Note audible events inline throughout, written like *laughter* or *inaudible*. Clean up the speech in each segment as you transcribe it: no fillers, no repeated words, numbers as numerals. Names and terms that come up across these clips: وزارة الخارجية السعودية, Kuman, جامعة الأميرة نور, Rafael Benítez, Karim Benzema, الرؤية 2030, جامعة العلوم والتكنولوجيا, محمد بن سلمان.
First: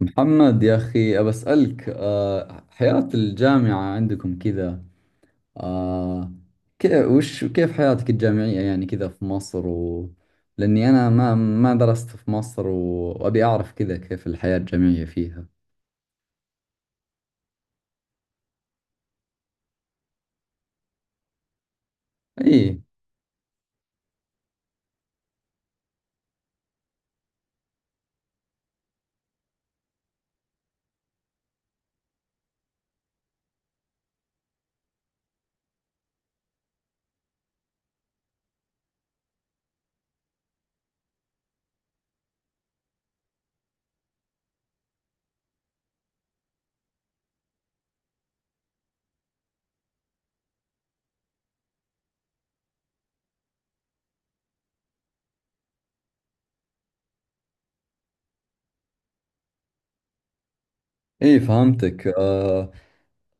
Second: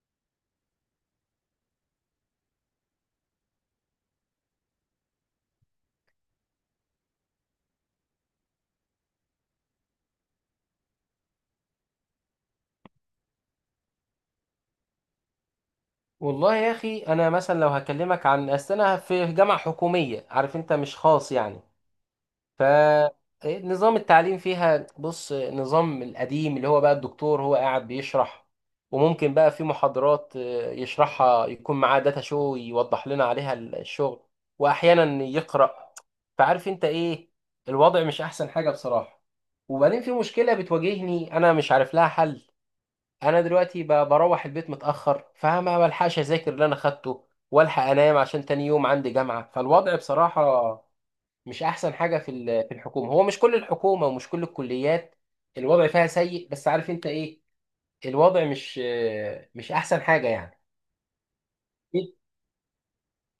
محمد يا أخي أبسألك حياة الجامعة عندكم كذا. أه كيف حياتك الجامعية يعني كذا في مصر لأني أنا ما درست في مصر وأبي أعرف كذا كيف الحياة الجامعية فيها. والله يا اخي انا مثلا لو هكلمك عن اصل انا في جامعه حكوميه، عارف انت، مش خاص يعني. إي ف نظام التعليم فيها، بص نظام القديم اللي هو بقى الدكتور هو قاعد بيشرح، وممكن بقى في محاضرات يشرحها يكون معاه داتا شو يوضح لنا عليها الشغل، واحيانا يقرأ. فعارف انت ايه، الوضع مش احسن حاجه بصراحه. وبعدين في مشكله بتواجهني انا مش عارف لها حل. انا دلوقتي بروح البيت متاخر، فما بلحقش اذاكر اللي انا خدته والحق انام عشان تاني يوم عندي جامعه. فالوضع بصراحه مش احسن حاجه في في الحكومه. هو مش كل الحكومه ومش كل الكليات الوضع فيها سيء، بس عارف انت ايه، الوضع مش احسن حاجه يعني. إي، فهمتك.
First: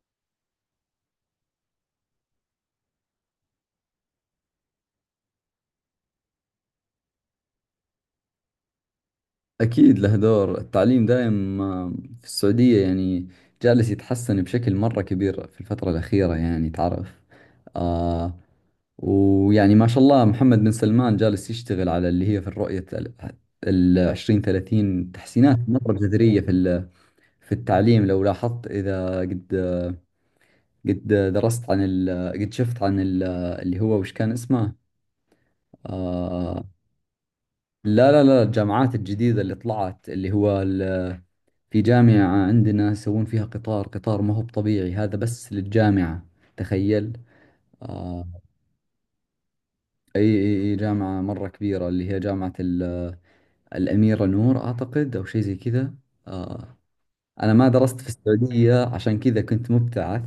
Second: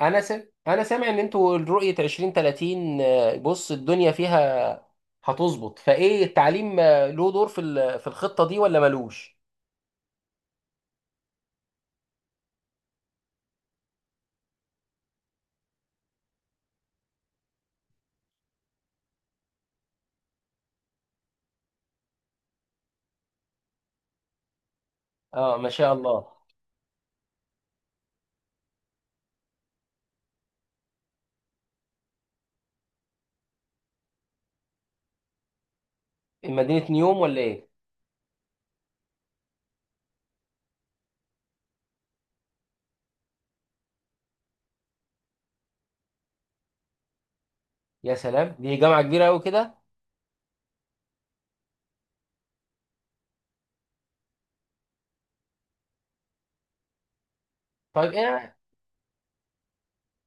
انا انا سامع ان انتوا رؤيه 2030، بص الدنيا فيها هتظبط. فايه التعليم له دور في في الخطه دي ولا ملوش؟ أكيد له دور، التعليم دائم في السعودية يعني جالس يتحسن بشكل مرة كبير في الفترة الأخيرة، يعني تعرف. آه ويعني ما شاء الله محمد بن سلمان جالس يشتغل على اللي هي في الرؤية ال 2030، اه تحسينات ما مرة شاء الله. جذرية في في التعليم لو لاحظت. إذا قد درست عن ال قد شفت عن ال اللي هو وش كان اسمه. آه مدينه نيوم ولا ايه؟ لا لا لا، الجامعات الجديدة اللي طلعت، اللي هو في جامعة عندنا يسوون فيها قطار، قطار ما هو طبيعي هذا، بس للجامعة، تخيل. يا آه سلام، دي جامعة كبيرة أوي كده. أي أي أي، جامعة مرة كبيرة، اللي هي جامعة الأميرة نور أعتقد، أو شيء زي كذا. آه أنا ما درست في طيب إيه، السعودية عشان كذا، كنت مبتعث،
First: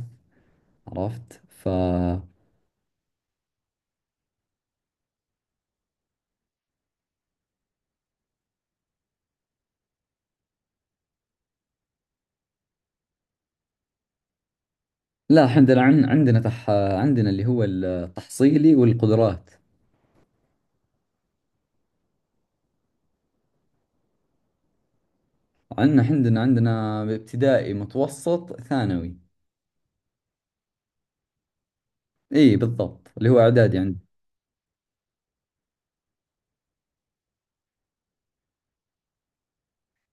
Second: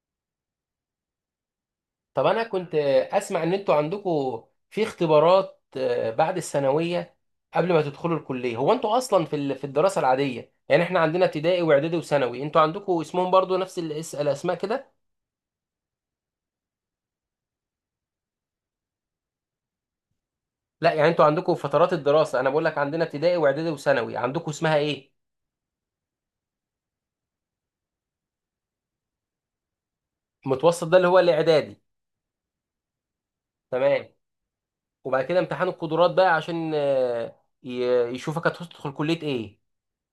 عرفت. طب أنا كنت أسمع إن أنتوا عندكم في اختبارات بعد الثانوية قبل ما تدخلوا الكلية. هو أنتوا أصلا في في الدراسة العادية، يعني إحنا عندنا ابتدائي وإعدادي وثانوي، أنتوا عندكم اسمهم برضو نفس الأسماء كده؟ لا، عندنا عندنا عندنا اللي هو التحصيلي والقدرات. لا يعني أنتوا عندكم فترات الدراسة، أنا بقول لك عندنا ابتدائي وإعدادي وثانوي، عندكم اسمها إيه؟ عندنا ابتدائي، متوسط، ثانوي. المتوسط ده اللي هو الإعدادي. اي بالضبط، اللي هو اعدادي عندنا. تمام. وبعد كده امتحان القدرات بقى عشان يشوفك هتدخل كلية إيه.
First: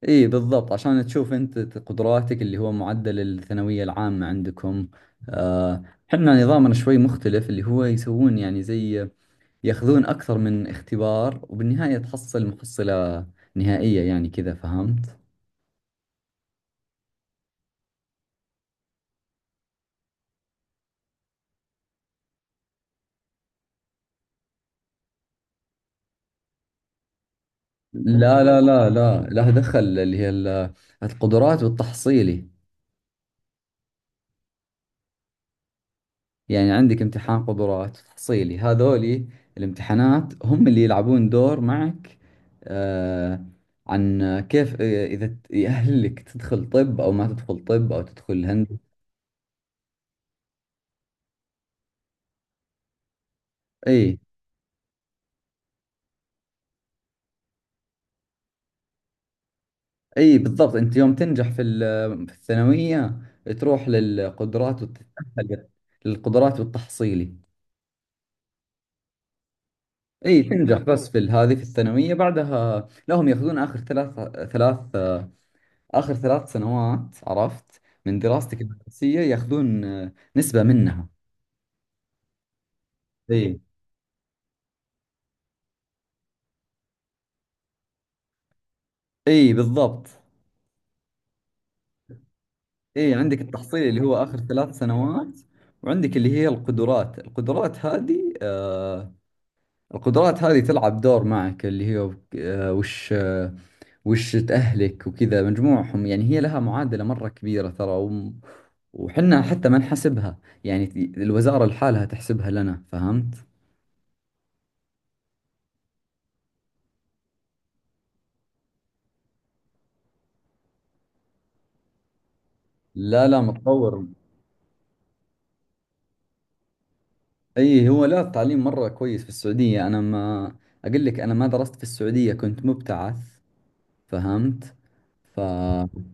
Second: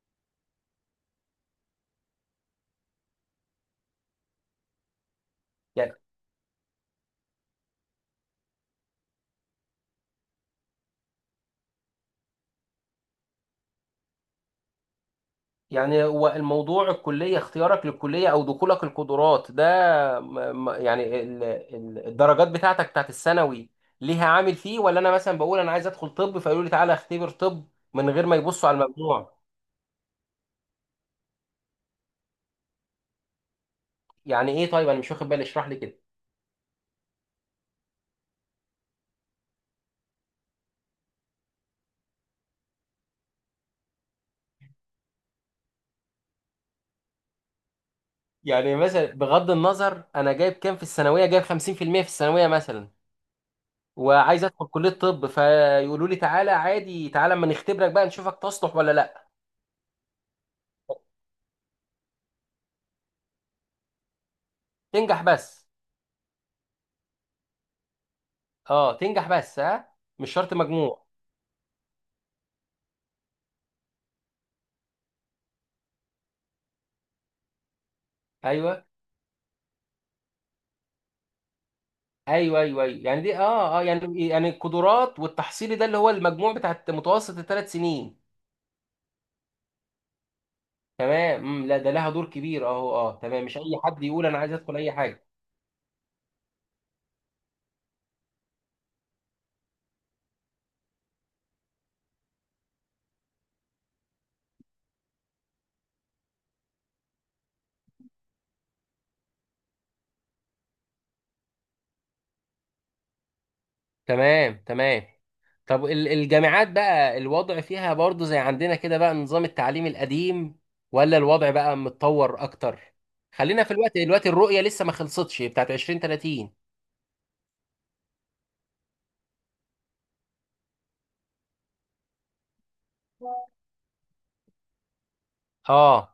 اي بالضبط، عشان تشوف انت قدراتك، اللي هو معدل الثانوية العامة عندكم. آه، يعني احنا نظامنا شوي مختلف، اللي هو يسوون يعني زي، ياخذون أكثر من اختبار، وبالنهاية تحصل محصلة نهائية، يعني كذا، فهمت؟ يعني هو الموضوع الكلية، اختيارك للكلية أو دخولك القدرات ده، يعني الدرجات بتاعتك بتاعت الثانوي ليها عامل فيه، ولا أنا مثلا بقول أنا عايز أدخل طب فيقولوا لي تعالى اختبر طب من غير ما لا لا يبصوا على لا لا، المجموع؟ لها دخل اللي هي القدرات والتحصيلي. يعني إيه طيب، أنا مش واخد بالي، اشرح لي كده. يعني عندك امتحان قدرات وتحصيلي، هذولي الامتحانات هم اللي يلعبون دور معك. آه عن كيف، إذا يأهلك تدخل طب أو ما تدخل طب أو تدخل يعني هندسة. مثلا بغض النظر أنا جايب كام في الثانوية، جايب 50% في المية في الثانوية مثلا، أي. وعايز أدخل كلية طب، فيقولوا لي تعالى عادي، تعالى أما نختبرك بقى نشوفك تصلح ولا لأ؟ اي بالضبط، انت يوم تنجح في في الثانويه، تروح للقدرات تنجح بس؟ وتتاهل للقدرات والتحصيلي. أه تنجح بس، ها، مش اي شرط تنجح مجموع. بس في هذه في الثانويه، بعدها لهم ياخذون اخر ثلاث اخر 3 سنوات، عرفت، من دراستك ايوه الدراسيه، ياخذون نسبه منها. ايوه ايوه. ايوه يعني دي اي اه اه يعني يعني القدرات والتحصيلي ده اللي هو المجموع بتاع متوسط 3 سنين. اي بالضبط. تمام. لا ده لها دور كبير اهو، اي اه عندك تمام، مش اي التحصيل اللي حد هو يقول اخر انا عايز ادخل ثلاث اي حاجه. سنوات وعندك اللي هي القدرات. القدرات هذه القدرات هذه تلعب دور معك، اللي هي آه وش آه، وش أهلك وكذا، مجموعهم، يعني هي لها معادلة مرة كبيرة ترى، وحنا حتى ما نحسبها، يعني الوزارة لحالها تحسبها لنا، فهمت؟ تمام تمام. طب الجامعات بقى الوضع فيها برضو زي عندنا كده بقى نظام التعليم القديم، ولا الوضع بقى متطور اكتر؟ لا لا، خلينا في متطور. الوقت، الرؤية لسه ما خلصتش بتاعت 2030. اي، هو لا التعليم مرة كويس في السعودية، انا ما اقول لك، انا ما درست في السعودية، كنت مبتعث، فهمت؟ ف... اه.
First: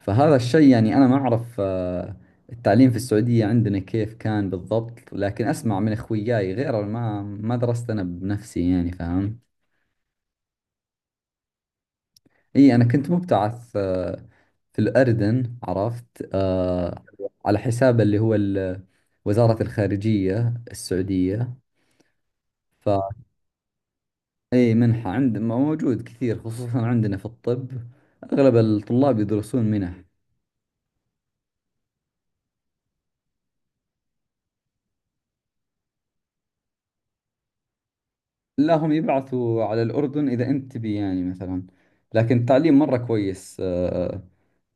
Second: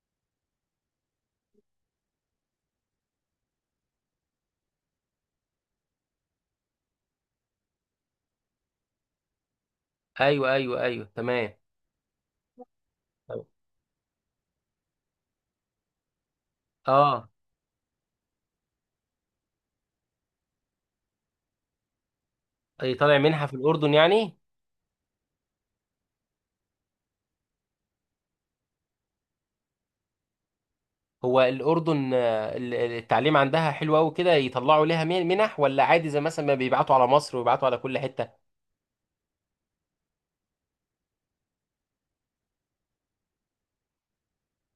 فهذا الشيء يعني انا ما اعرف التعليم في السعودية عندنا كيف كان بالضبط، لكن اسمع من اخوياي غيره، ما درست انا بنفسي، يعني فهمت؟ ايوه ايوه ايوه تمام. اي، انا كنت مبتعث في الاردن، عرفت، اه. على حساب اللي هو وزارة الخارجية السعودية. ف أي طالع منها في الاردن يعني؟ اي منحة عند موجود كثير، خصوصا عندنا في الطب اغلب الطلاب يدرسون منح. هو الأردن التعليم عندها حلو أوي كده يطلعوا لها منح، ولا عادي زي مثلا ما بيبعتوا على مصر ويبعتوا على كل حتة؟ لا، هم يبعثوا على الأردن إذا أنت تبي، يعني مثلا. لكن التعليم مرة كويس،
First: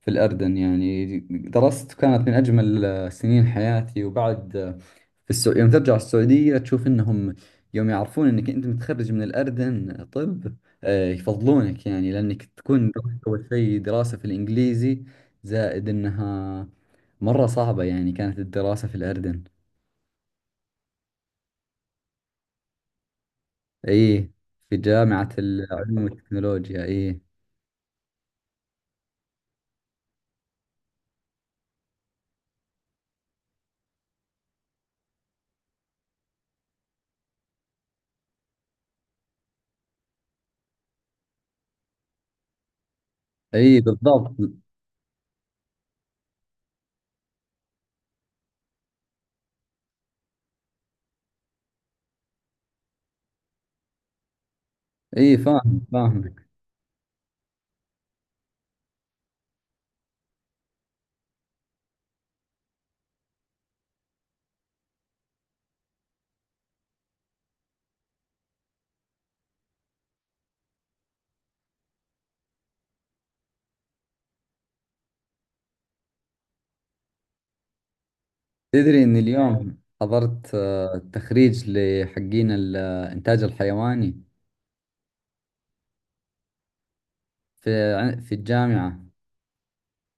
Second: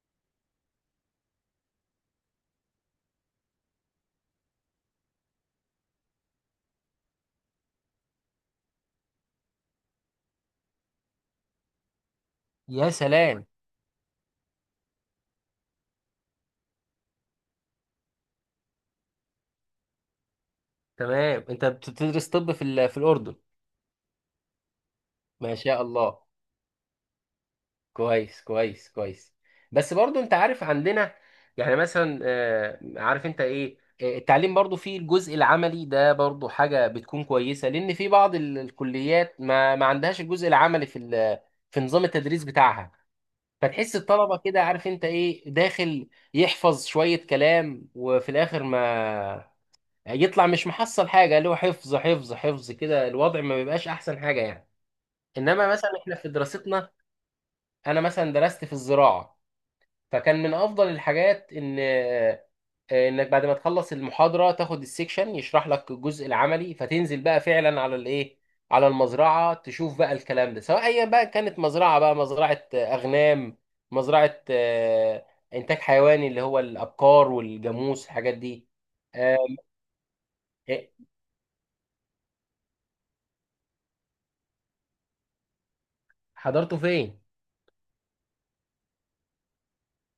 في الأردن، يعني درست، كانت من أجمل سنين حياتي، وبعد، في يوم ترجع السعودية تشوف إنهم يوم يعرفون إنك أنت متخرج من الأردن طب، يفضلونك، يعني لأنك تكون يا درست، أول سلام. شيء دراسة في الإنجليزي، زائد إنها مرة صعبة، يعني كانت الدراسة في الأردن. تمام، أنت بتدرس طب في في الأردن؟ إيه، في جامعة ما شاء العلوم الله، والتكنولوجيا، إيه. كويس كويس كويس. بس برضو أنت عارف عندنا، يعني مثلا عارف أنت إيه، التعليم برضو فيه الجزء العملي ده، برضو حاجة بتكون كويسة، لأن في بعض الكليات ما عندهاش الجزء العملي في في نظام التدريس بتاعها. اي فتحس بالضبط. الطلبة كده، عارف انت ايه، داخل يحفظ شوية كلام، وفي الاخر ما يطلع مش محصل حاجة، اللي هو حفظ حفظ حفظ كده الوضع ما بيبقاش احسن حاجة يعني. اي انما فاهم مثلا احنا في فاهمك. دراستنا، انا مثلا درست في الزراعة، فكان من افضل الحاجات ان انك بعد ما تخلص المحاضره تاخد السكشن يشرح لك الجزء العملي، فتنزل بقى فعلا على الايه، على المزرعه تشوف بقى الكلام ده، سواء ايا بقى كانت مزرعه، بقى مزرعه اغنام، مزرعه انتاج حيواني اللي هو الابقار والجاموس الحاجات دي. تدري ان آه، اليوم حضرت إيه، تخريج لحقين الانتاج الحيواني. حضرته فين؟ في في الجامعة.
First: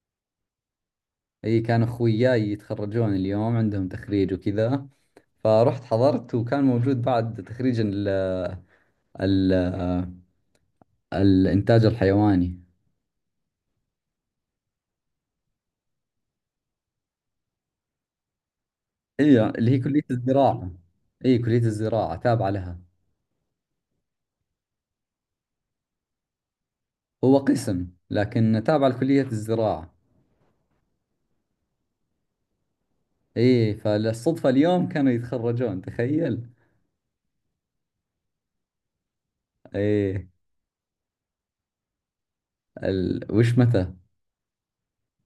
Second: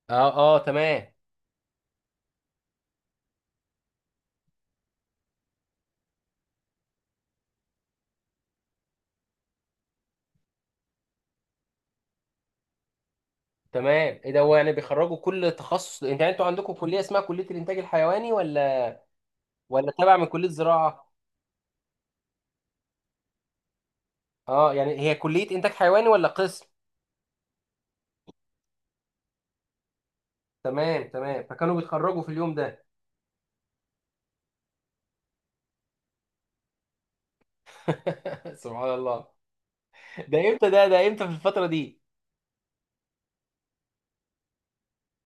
اه اه تمام اي، كان اخوياي يتخرجون اليوم، عندهم تخريج وكذا، فرحت حضرت، وكان موجود بعد تخريج ال الانتاج الحيواني. تمام. ايه ده، هو يعني بيخرجوا كل تخصص؟ انت يعني انتوا عندكم كليه اسمها كليه الانتاج الحيواني، ولا اي اللي هي كلية تابع من كليه الزراعة. زراعه؟ اي كلية الزراعة تابعة لها. اه يعني هي كلية انتاج حيواني ولا قسم؟ هو قسم لكن تابعة لكلية الزراعة. تمام تمام، فكانوا بيتخرجوا في اليوم ده. ايه، فالصدفة اليوم كانوا يتخرجون، تخيل. *laughs* سبحان الله. ايه ده امتى؟ ده امتى؟ في الفترة دي؟ وش متى.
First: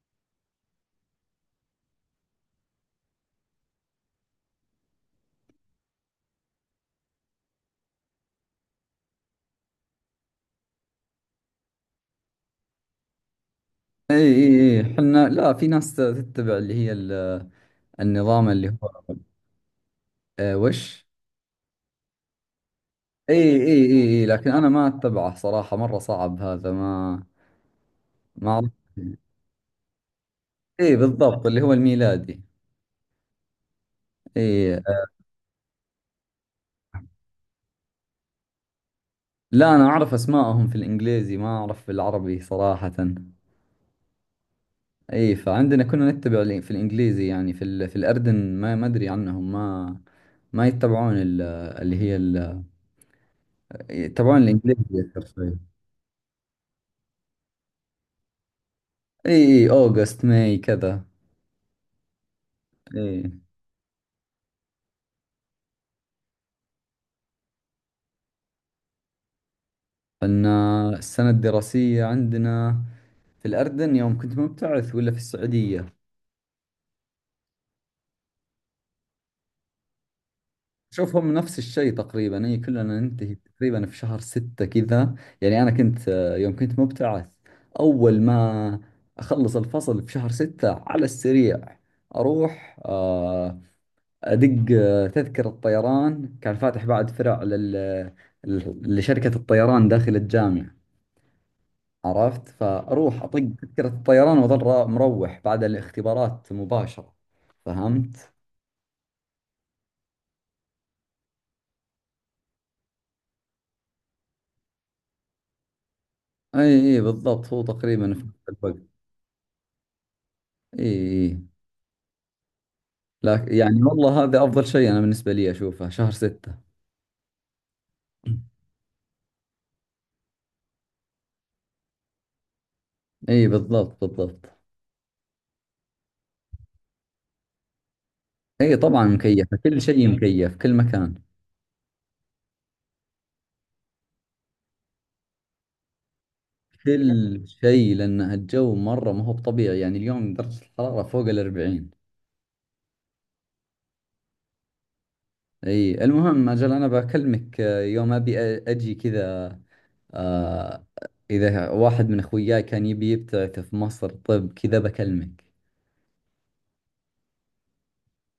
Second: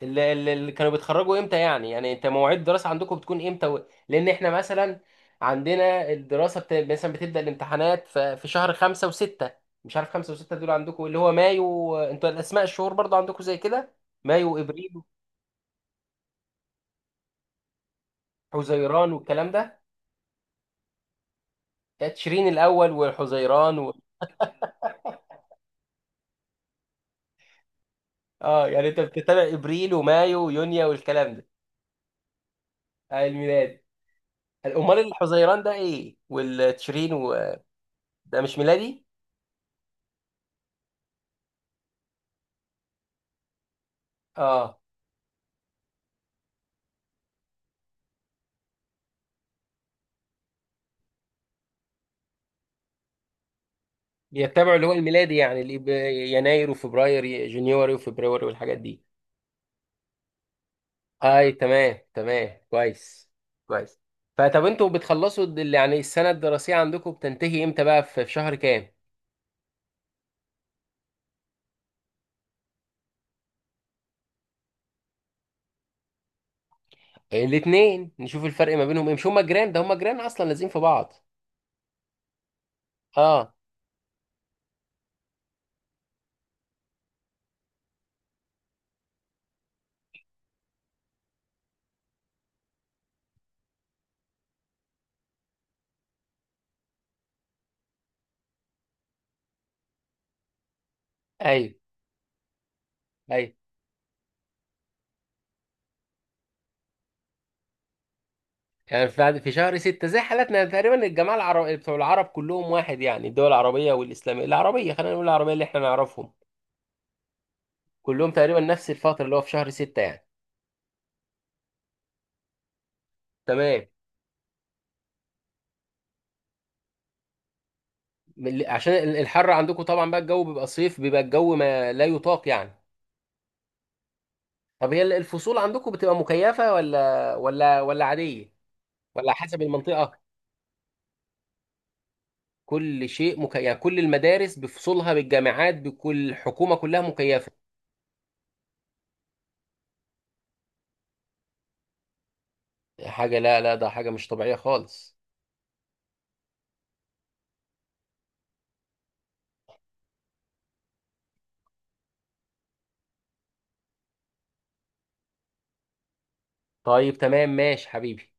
اللي كانوا بيتخرجوا امتى يعني؟ يعني انت مواعيد الدراسة عندكم بتكون امتى و...؟ لان احنا مثلا عندنا الدراسة مثلا بتبدأ الامتحانات في شهر خمسة وستة، مش عارف خمسة وستة دول عندكم اللي هو مايو؟ انتوا الاسماء الشهور برضو عندكم زي كده؟ ايه مايو ايه ايه، وابريل احنا لا، في ناس تتبع اللي هي ال... النظام اللي هو وحزيران والكلام ده؟ إيه وش. تشرين الاول ايه ايه وحزيران؟ ايه ايه، لكن انا ما اتبعه صراحة، مرة صعب هذا، ما اه عرفت. يعني انت بتتابع ابريل ومايو ويونيو ايه والكلام بالضبط، ده؟ اللي هو الميلادي. آه الميلاد. ايه، امال الحزيران ده ايه والتشرين و...؟ ده مش ميلادي؟ لا انا اعرف اسمائهم في الانجليزي، ما اعرف في العربي صراحة. اه اي فعندنا كنا نتبع في الانجليزي، يعني في ال... في الاردن ما ادري عنهم، ما ما يتبعون ال... اللي هي ال... يتبعون بيتبعوا الانجليزي اللي هو اكثر الميلادي، شوي. يعني اللي يناير وفبراير جونيوري وفبراير والحاجات دي. اي. اي اوغست، ماي كذا. اي تمام تمام اي، كويس. كويس. فطب انتوا بتخلصوا يعني السنه الدراسيه عندكم بتنتهي امتى بقى في شهر كام؟ فلنا السنة الدراسية عندنا في الاردن يوم كنت مبتعث ولا في السعودية. الاثنين نشوف الفرق ما بينهم ايه، مش هما جيران، هما جيران اصلا لازقين في بعض. شوف، هم نفس الشيء تقريبا، هي كلنا ننتهي اه. تقريبا في شهر 6 كذا. يعني أنا كنت، يوم كنت مبتعث، أول ما أخلص الفصل في شهر 6، على السريع أروح أدق تذكرة طيران، كان فاتح بعد فرع لل... لشركة الطيران داخل الجامعة، ايوه عرفت، فأروح أطق ايوه، تذكرة الطيران وأظل مروح بعد الاختبارات مباشرة، فهمت؟ يعني في شهر ستة زي حالاتنا تقريبا. الجماعة العرب بتوع العرب كلهم واحد، يعني الدول العربية والإسلامية، العربية خلينا نقول، العربية اللي احنا نعرفهم أي أي بالضبط، هو تقريبا في كلهم نفس تقريبا الوقت. نفس الفترة اللي هو في شهر ستة يعني. اي إي. لا تمام. يعني والله هذا أفضل شيء أنا بالنسبة لي، أشوفه شهر 6. عشان الحر عندكم طبعا بقى، الجو بيبقى صيف، بيبقى الجو ما لا يطاق يعني. إي بالضبط بالضبط. طب هي الفصول عندكم بتبقى مكيفة ولا عادية؟ إي طبعا ولا مكيفة، حسب كل شيء المنطقة؟ مكيف، كل مكان. كل شيء مكيف يعني؟ كل المدارس بفصولها، بالجامعات، بكل الحكومة كلها كل مكيفة؟ شيء، لأن الجو مرة ما هو بطبيعي، يعني اليوم درجة الحرارة فوق الأربعين. حاجة لا ده حاجة مش طبيعية خالص. إي المهم، أجل أنا بكلمك يوم أبي أجي كذا. آه إذا واحد من أخوياي كان يبي يبتعث في مصر طب كذا بكلمك. طيب تمام ماشي حبيبي.